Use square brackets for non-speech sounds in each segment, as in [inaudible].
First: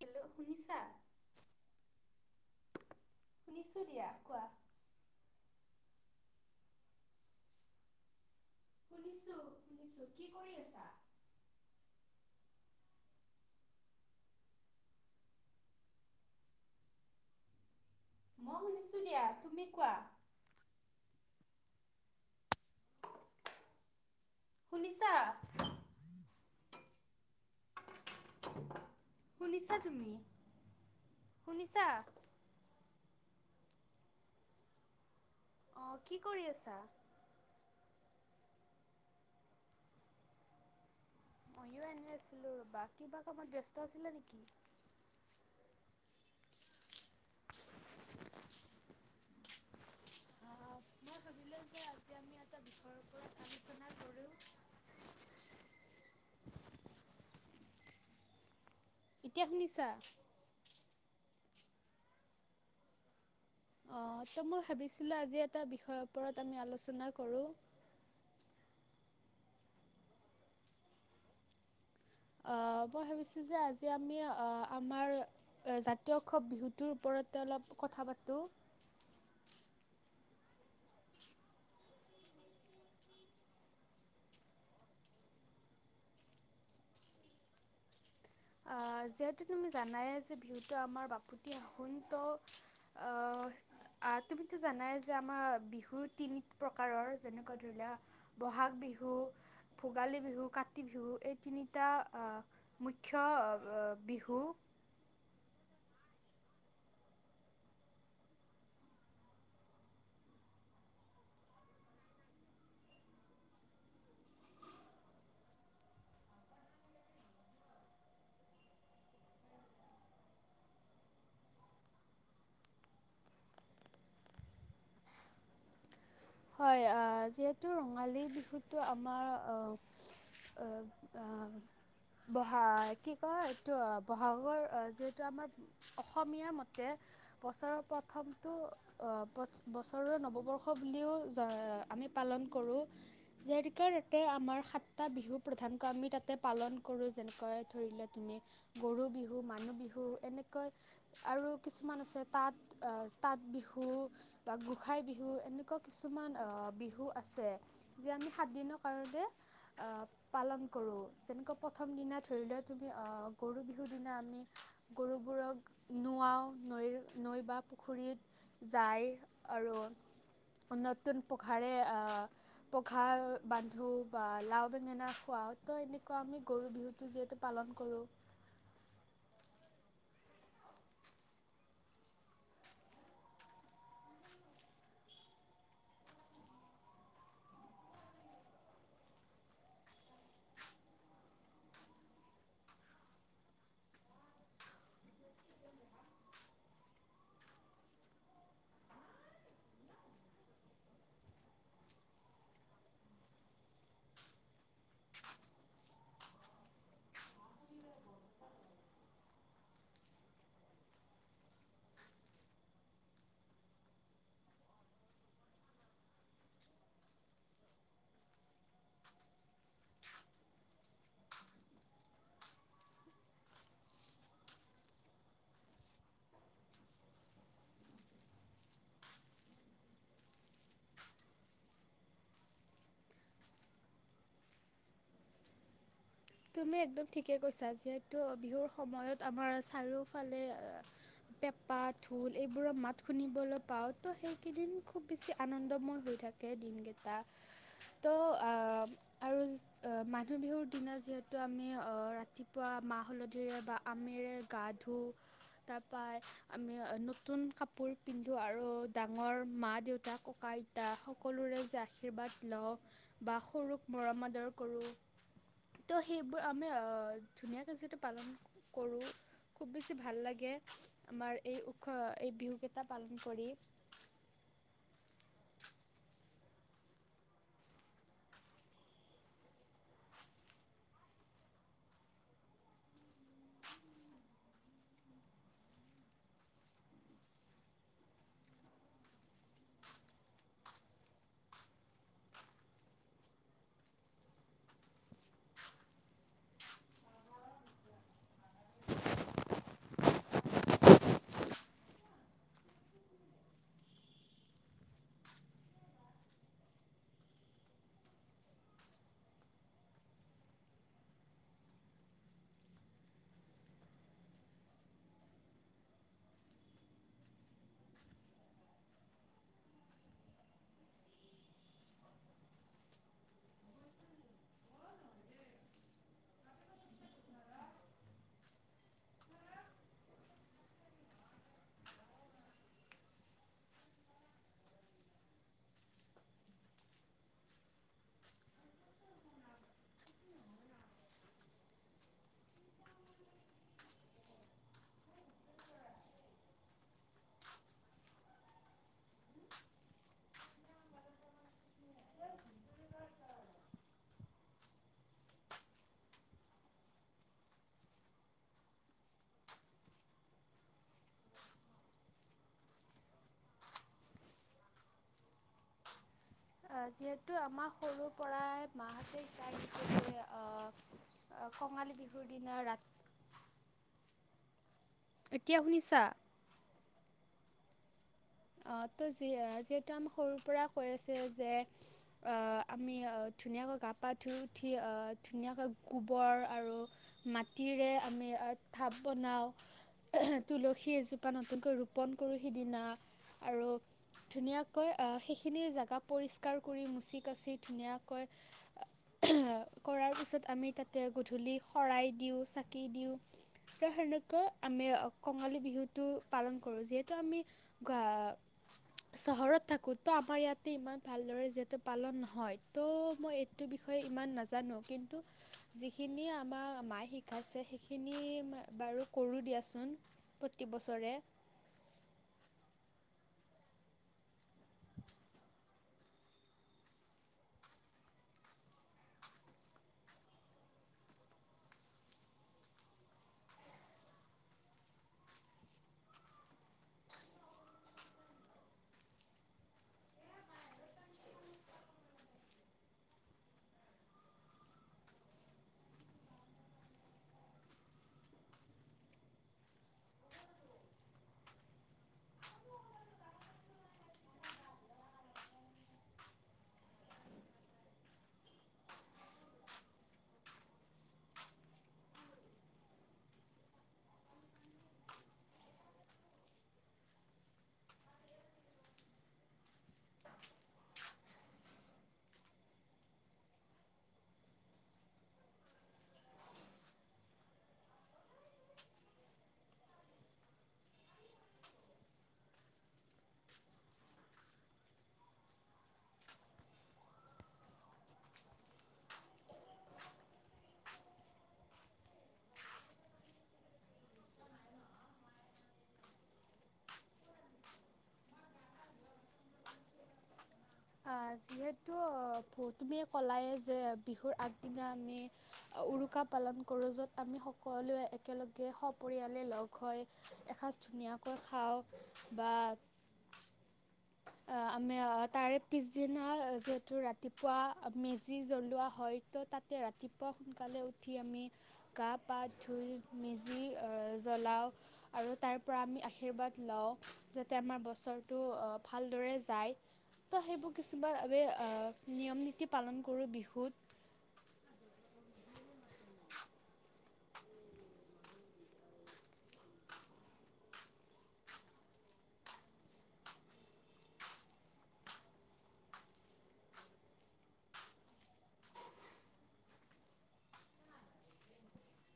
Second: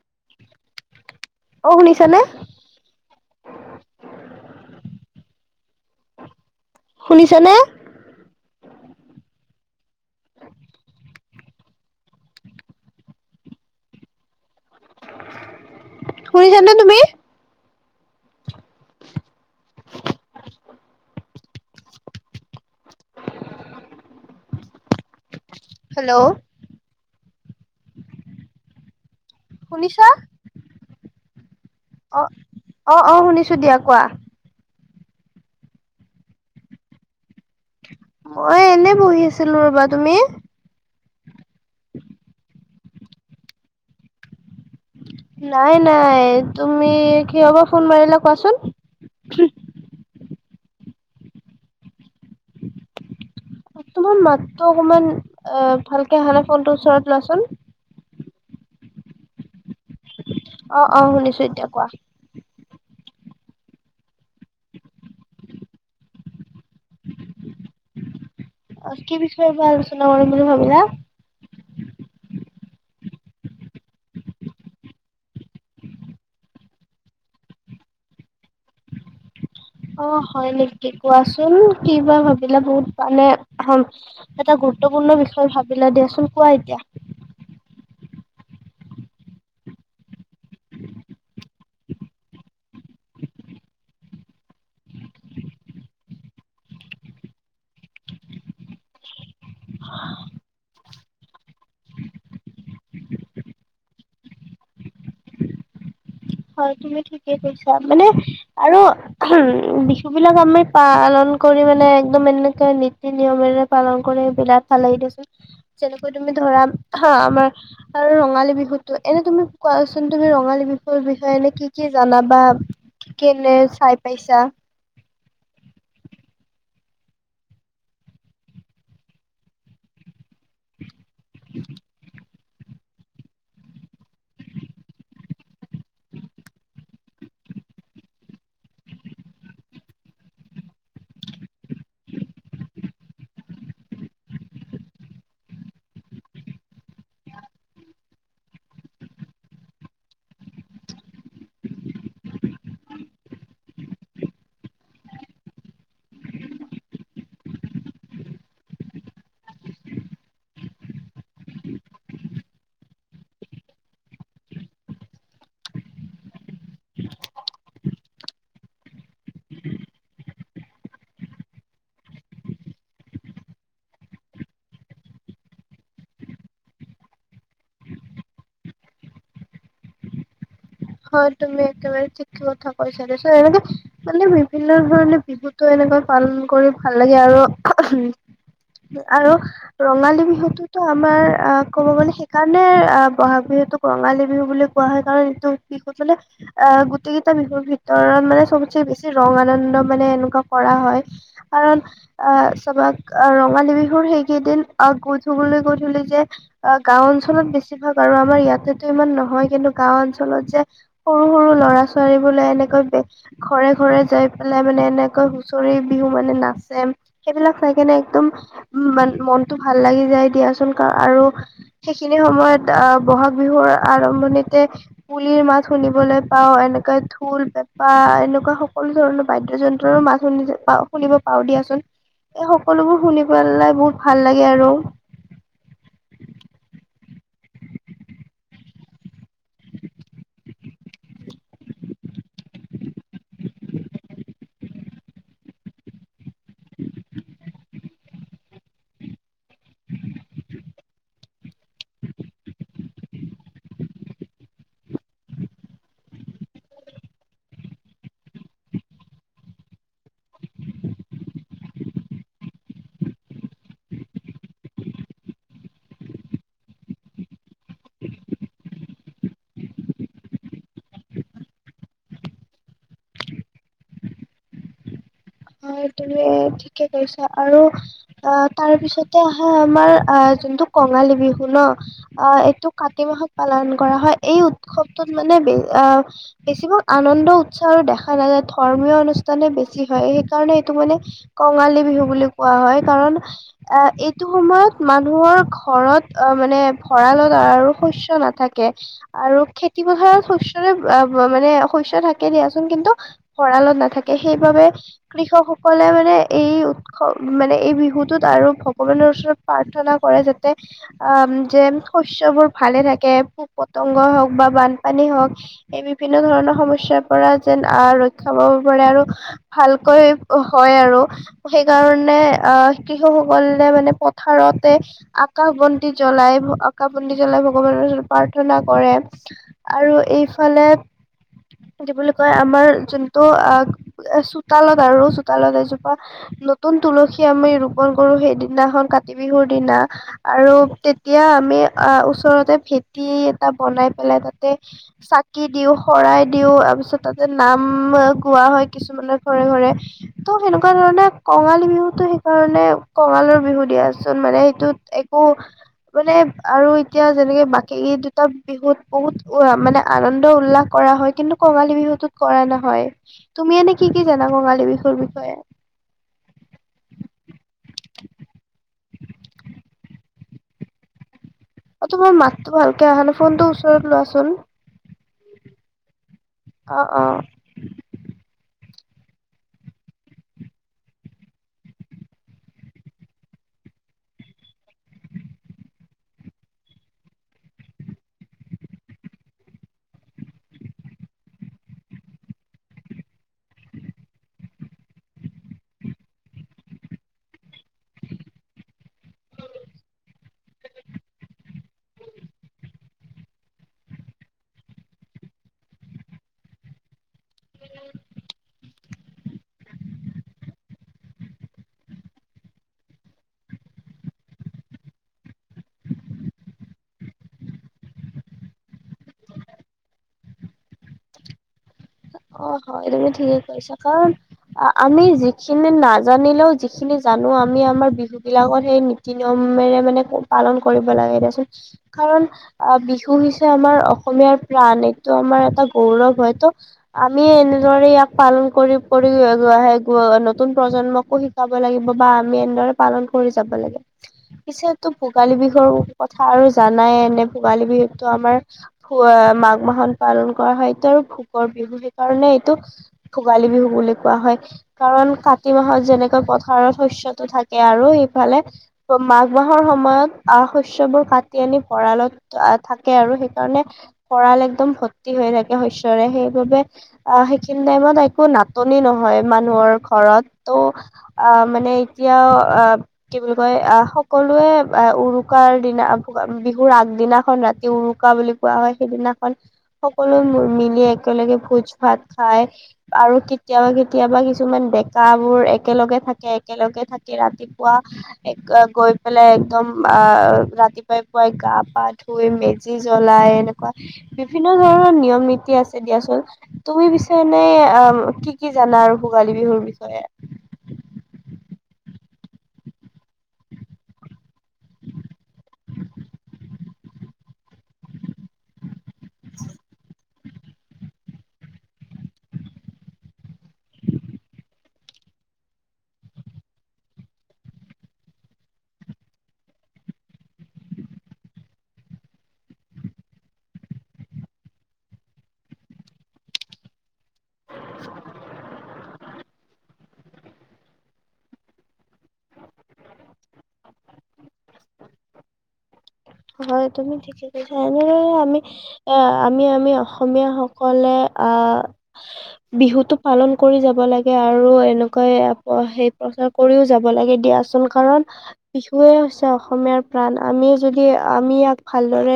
Hello শুনিছা? অ' শুনিছা নে? শুনিছোঁ দিয়া কোৱা। শুনিছা নে শুনিছোঁ শুনিছোঁ কি কৰি আছা। শুনিছানে তুমি। মই শুনিছোঁ দিয়া তুমি কোৱা। শুনিছা? হেল্ল' শুনিছা তুমি? শুনিছা অ' অ', অ', শুনিছোঁ দিয়া কোৱা। অ' কি কৰি আছা? মই এনে বহি আছিলো ৰ'বা, তুমি? মইো এনে আছিলো বা কিবা কৰবাত ব্যস্ত আছিলা নেকি। নাই নাই তুমি কি হ'বা ফোন মাৰিলা কোৱাচোন। অ' মই ভাবিলো যে আজি আমি এটা বিষয়ৰ ওপৰত আলোচনা তোমাৰ কৰোঁ। মাতটো অকমান অ' ভালকে অহা নাই ফোনটো ওচৰত লোৱাচোন। এতিয়া শুনিছা? অ' অ' শুনিছো এতিয়া কোৱা। অ' ত' মই ভাবিছিলো আজি এটা বিষয়ৰ ওপৰত আমি আলোচনা কৰোঁ। [inaudible] কি বিষয় ওপৰত আলোচনা কৰিম বুলি ভাবিলা। অ' মই ভাবিছোঁ যে আজি আমি আমাৰ জাতীয় উৎসৱ বিহুটোৰ ওপৰতে অলপ। কথা পাতোঁ। অ' হয় নেকি কোৱাচোন কিবা ভাবিলা বহুত মানে এটা। গুৰুত্বপূৰ্ণ বিষয়ে ভাবিলা দিয়াচোন কোৱা এতিয়া। উ [unintelligible] অ' যিহেতু তুমি জানাই যে বিহুতটো আমাৰ বাপতি আহোন ত' আহ অ' তুমিতো জানাই যে আমাৰ বিহু তিনি প্ৰকাৰৰ যেনেকুৱা ধৰিলোৱা বহাগ বিহু। ভ ক তি ছ বিহু হয়, তুমি ঠিকেই কৈছা মানে আৰু উম বিহু বিলাক আমি পালন কৰি মানে একদম এনেকে নীতি নিয়মেৰে পালন কৰি বিৰাট ভাল লাগি দিছোন যেনেকৈ তুমি ধৰা হা আমাৰ আৰু ৰঙালী বিহুতটো এনে তুমি কোৱাচোন তুমি ৰঙালী বি এ্নে কি কি জানা বা কেনে চাই পাইছা, হয়, আ যিহেতু ৰঙালী বিহুটো আমাৰ অ'। বহাগ কি কয় এইটো বহাগৰ যিহেতু আমাৰ অসমীয়া মতে বছৰৰ পা প্ৰথমটো অ বছৰৰে নৱবৰ্ষ বুলিও আমি পালন কৰোঁ যিহেতুকে তাতে আমাৰ সাতটা বিহু প্ৰধানকৈ আমি তাতে পালন কৰো যেনেকৈ ধৰি লোৱা তুমি গৰু বিহু মানুহ বিহু এনেকৈ, আৰু কিছুমান আছে তাঁত তাঁত বিহু বা গোসাই বিহু এনেকুৱা, কিছুমান বিহু আছে যিয় আমি সাত দিনৰ কাৰণে পালন কৰোঁ। যেনেকুৱা প্ৰথম দিনা ধৰি লোৱা তুমি আহ গৰু বিহুৰ দিনা আমি গৰুবোৰক নুৱাওঁ নৈ-নৈ বা পুখুৰীত যায় আৰু নতুন পঘাৰে পঘা বান্ধো বা লাও বেঙেনা খোৱাত। ত এনেকুৱা আমি গৰু বিহুটো যিহেতু পালন কৰোঁ হয় তুমি একেবাৰে ঠিক কথা কৈছা, এনেকে মানে বিভিন্ন ধৰণে বিহুতো এনেই পালন কৰি ভাল লাগে আৰু, আৰু ৰঙালী বিহুতোতো আমাৰ অ ক'ব গ'লে, সেইকাৰণে বহাগ বিহু যিহেতু ৰঙালী বিহু বুলি কোৱা হয়। কাৰণ এইটো বিহুত মানে অ গোটেই কেইটা বিহুৰ ভিতৰত মানে চবতচে বেছি ৰং আনন্দ মানে এনেকুৱা কৰে। হয়, কাৰণ আহ চবক ৰঙালী বিহুৰ সেইকেইদিন গধূলি, [unintelligible] যে গাও অঞ্চলত বেছিভাগ আৰু আমাৰ ইয়াতেতো ইমান নহয় কিন্তু গাও অঞ্চলত যে, যে সৰু সৰু ল'ৰা ছোৱালী বোলে, এনেকৈ ঘৰে ঘৰে যাই পেলাই মানে এনেকৈ, [unintelligible] বিহু মানে নাচে সেইবিলাক চাই কিনে একদম উম মান মনটো ভাল লাগি যায় দিয়া। আৰু সেইখিনি সময়ত আহ বহাগ বিহুৰ আৰম্ভণিতে, কুলিৰ মাত শুনিবলৈ পাও এনেককা ঢোল পেঁপা এনেকুৱা সকলো ধৰণৰ বাদ্য যন্ত্ৰৰ ও, মাত শুনিব পাও দিয়াচোন। এই সকলোবোৰ শুনি পেলাই বহুত ভাল লাগে আৰু, [inaudible] তুমি একদম ঠিকে কৈছা যিহেতু বিহুৰ সময়ত আমাৰ চাৰিওফালে [inaudible] পেঁপা ঢোল এইবোৰৰ মাত শুনিবলৈ পাওঁ ত' সেইকেইদিন খুব বেছি আনন্দময় হৈ থাকে। দিনকেইটা ত' অ আৰু অ মানুহ বিহুৰ দিনা যিহেতু, আমি ৰাতিপুৱা মাহ হালধিৰে বা আমেৰে গা ধোওঁ তাৰপৰা, আমি নতুন কাপোৰ পিন্ধো আৰু ডাঙৰ মা দেউতা ককা আইতা সকল, সকলোৰে যে আশীৰ্বাদ লওঁ বা সৰুক মৰম আদৰ কৰো। ত' সেইবোৰ আমি আহ ধুনীয়াকে যিু পালন কৰোঁ খুব বেছি ভাল লাগে। আমাৰ এই ওখ এই বিহুকেইটা পালন কৰি এ হয় তুম ঠিকে কৈছা, আৰু অ তাৰ পিছতে আহা আমাৰ যোনটো, কঙালী বিহু ন অ' এইটো কাতি মাহত পালন কৰা হয় এই উৎসৱটোত মানে বে অ' বেছিভাগ আনন্দ উৎসাহো দেখা নাযায় ধৰ্মীয় অনুষ্ঠানে বেছি হয়। কাৰণে এইটো মানে কঙালী বিহু বুলি কোৱা হয় কাৰণ আহ এইটো সময়ত মানুহৰ, ঘৰত অ মানে ভঁৰালত আৰু শস্য নাথাকে আৰু খেতি পথাৰত। শস্ৰে মানে শস্ থাকে দিয়াচোন কিন্তু ভৰালত নাথাকে, সেইবাবে কৃষক সকলে মানে এই উৎসৱ মানে, এই বিহু টোত আৰু ভগৱানৰ ওচৰত প্ৰাৰ্থনা, কৰে যাতে আ যে শস্যবোৰ ভালে থাকে পোক পতংগ হওক বা বানপানী হ এই বিভিন্ন ধৰণৰ সমস্যাৰ পৰা যেন আহ ৰক্ষা পাব পাৰে আৰু ভাল কয় হয় আৰু সেইকাৰণে আহ কৃষুসকলে মানে পথাৰতে আকাশ বন্তি জ্বলাই আকাশ বন্তি জ্বলাই ভগৱানৰ ওচৰত প্ৰাৰ্থনা কৰে [unintelligible] আৰু এইফালে কি বুলি কয় আমাৰ যোনটো আ চোতালত আৰু চোতালত এজোপা নতুন তুলসী আমি ৰোপন কৰো সেইদিনাখন কাতি বিহু দিনা আৰু তেতিয়া আমি আ, ওচৰতে ভেটি এটা বনাই পেলাই তাতে চাকি দিও, শৰাই দিও, তাৰপিছত তাতে নাম গোৱা হয় কিছুমানৰ ঘৰে ঘৰে ত', সেনেকুৱা ধৰণে কঙালী বিহুতো সেইকাৰণে কঙালৰ বিহু দিয়াচোন। মানে সেইটোত একো মানে আৰু এতিয়া যেনেকে বাকী দুটা বিহুত বহুত অ মানে আনন্দ উল্লাস কৰা হয় কিন্তু কঙালী বিহুতত কৰা নহয় তুমি এনে কি কি জানা কঙালী বিহুৰ বিষয়ে? [inaudible] যিহেতু আমাক সৰুৰ পৰাই মাহঁতে সিকাই [unintelligible] অ, অ, তোমাৰ মাতটো ভালকে অহানাই ফোনটো ওচৰত লোৱাচোন। এতিয়া শুনিছা? অ', অ', অ ত যি যিহেতু আমি সৰুৰ পৰা কৈ আছে যে অ আমি ধুনীয়াকৈ গা পা ধুই উঠি অ, ধুনীয়াকৈ গোবৰ আৰু মাটিৰে আমি ঢাপ বনাওঁ তুলসী এজোপা নতুনকৈ ৰোপণ কৰোঁ সিদিনা। আৰু ধুনীয়াকৈ আ, সেইখিনি জেগা পৰিষ্কাৰ কৰি মুচি কাচি ধুনীয়াকৈ কৰাৰ পিছত আমি তাতে গোধূলি শৰাই দিওঁ চাকি দিওঁ। ত' সেনেকৈ আমি কঙালী বিহুতটো পালন কৰো যিহেতু আমি [unintelligible] চহৰত থাকো ত', আমাৰ ইয়াতে ইমান ভালদৰে যিহেতু পালন নহয় ত', মই এইটো বিষয়ে ইমান নাজানো কিন্তু যিখিনি আমাক মায়ে শিকাইছে সেইখিনি বাৰু কৰোঁ দিয়াচোন প্ৰতিবছৰে। অ', হয় তুমি ঠিকে কৈছা ক আমি যিখিনি নাজানিলেও যিখিনি জানো আমি আমাৰ বিহু বিলাকত সেই নীতি নিয়ম [unintelligible] মানে পালন কৰিব লাগে দেচোন কাৰণ আ, বিহু হৈছে আমাৰ অসমীয়াৰ প্ৰাণ এইটো আমাৰ এটা গৌৰৱ হয়তো। আমি এনেদৰে ইয়াক পালন কৰি কৰি [unintelligible] নতুন প্ৰজন্মকো শিকাব লাগিব। বা আমি এনেদৰে পালন কৰি যাব লাগে। পিছেতো ভোগালী বিহুৰ কথা আৰু জানাই এনে ভোগালী বিহুতো আমাৰ ভ আ, মাঘ মাহন পালন কৰা হয় এতিয়া আৰু ভোকৰ [unintelligible] সেইকাৰণে এইটো ভোগালী বিহু বুলি কোৱা হয় কাৰণ কাতি মাহত যেনেকৈ পথাৰ শস্য়তটো থাকে আৰু ইফালে মাঘ মাহৰ সময়ত আ, শস্য়বোৰ কাটি আনি ভৰালত আ, থাকে আৰু সেইকাৰণে ভৰাল একদম ভৰ্তি হৈ থাকে শস্যৰে সেই [unintelligible] আ, সেইখিনি টাইমত একো নাটনি নহয় মানুহৰ ঘৰত ত' আ অ', মানে এতিয়াও অ, কি বুলি কয় অ, সকলোৱে অ, উৰুকাৰ দিনা বিহুৰ আগদিনাখন ৰাতি উৰুকা বুলি কোৱা হয় সেইদিনাখন সকলো মিলি একেলগে ভোজ ভাত খাই আৰু কেতিয়াবা কেতিয়াবা কিছুমান ডেকা বোৰ একেলগে থাকে একেলগে থাকে ৰাতিপুৱা গৈ পেলাই একদম আ, ৰাতিপুৱাই এনেুৱাই গা পা ধুই মেজি জ্বলাই এনেকুৱা বিভিন্ন ধৰণৰ নিয়ম নীতি আছে। দিয়াচোন তুমি পিছে এনে অ, কি কি জানা আৰু ভোগালী বিহুৰ বিষয়ে? আ, যিহেতু তুমিয়ে ক'লাই যে বিহুৰ আগদিনা আমি উৰুকা পালন কৰোঁ য'ত আমি সকলোৱে একেলগে সপৰিয়ালে লগ হয় এসাঁজ ধুনীয়াকৈ খাওঁ বাত। অ, আমি তাৰে পিছদিনা যিহেতু ৰাতিপুৱা মেজি জ্বলোৱা হয় ত' তাতে ৰাতিপুৱা সোনকালে উঠি আমি গা-পা ধুই মেজি জ্বলাও। আৰু তাৰ পৰা আমি আশীৰ্বাদ লওঁ, যাতে আমাৰ বছৰটো ভালদৰে যায়। ত' সেইবোৰ কিছুমান আমি নিয়ম- নীতি পালন কৰো বিহুত। হয়, তুমি ঠিকে কৈছা, এনেদৰে আমি এ আমি আমি অসমীয়া সকলে আহ বিহুটো পালন কৰি যাব লাগে, আৰু এনেকুৱাই সেই চ' কৰিও যাব লাগে দিয়াচোন কাৰণ বিহুৱে হৈছে অসমীয়াৰ প্ৰাণ আমি যদি আমি ইয়াক ভালদৰে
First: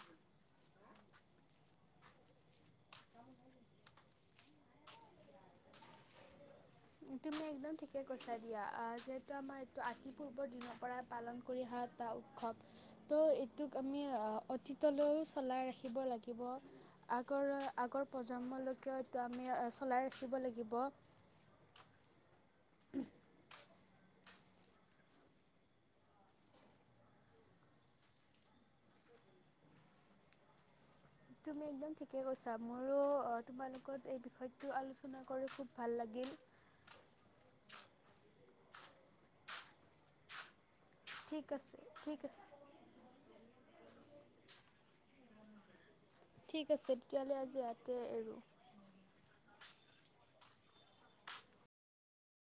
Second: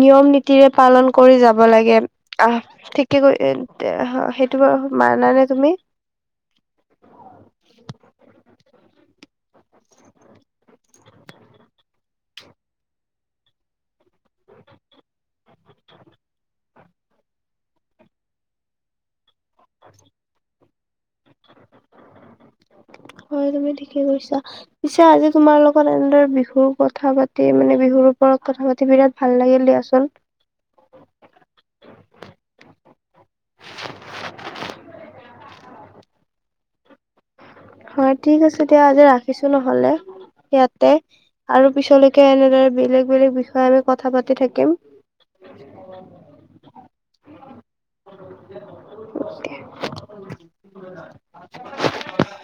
নিয়ম-নীতিৰে পালন কৰি যাব লাগে আহ ঠিকে কৰি সেইটো বাৰ মানানে তুমি। [unintelligible] এইটো আমাৰ এইটো আতি পূৰ্বৰ দিনৰ পৰাই পালন কৰি অহা এটা উৎসৱ ত' এইটোক আমি অতীতলৈও চলাই ৰাখিব লাগিব। আগৰ -আগৰ প্ৰজন্মলৈকেটো আমি চলাই ৰাখিব লাগিব। [unintelligible] উম। হয় তুমি ঠিকে কৈছা। পিছে আজি তোমাৰ লগত এনেদৰে বিহুৰ কথা পাতি মানে বিহুৰ ক -ৰ লগত কথা-পাতি বিৰাট ভাল লাগিল দিয়াচোন। [unintelligible] তুমি একদম ঠিকে কৈছা। মোৰো তোমালোকত এই বিষয়টো আলোচনা কৰি খুব ভাল লাগিল। [unintelligible] হয়, ঠিক আছে দিয়া আজি ৰাখিছো নহলে ইয়াত ঠিক আৰু আছে ঠিক পিছলৈকে আছে এনেদৰে বেলেগ, বেলেগ বিষয়। হয়, আমি কথা পাতি থাকিম। ঠিক আছে, তেতিয়াহ'লে আজি ইয়াতে ৰো [unintelligible]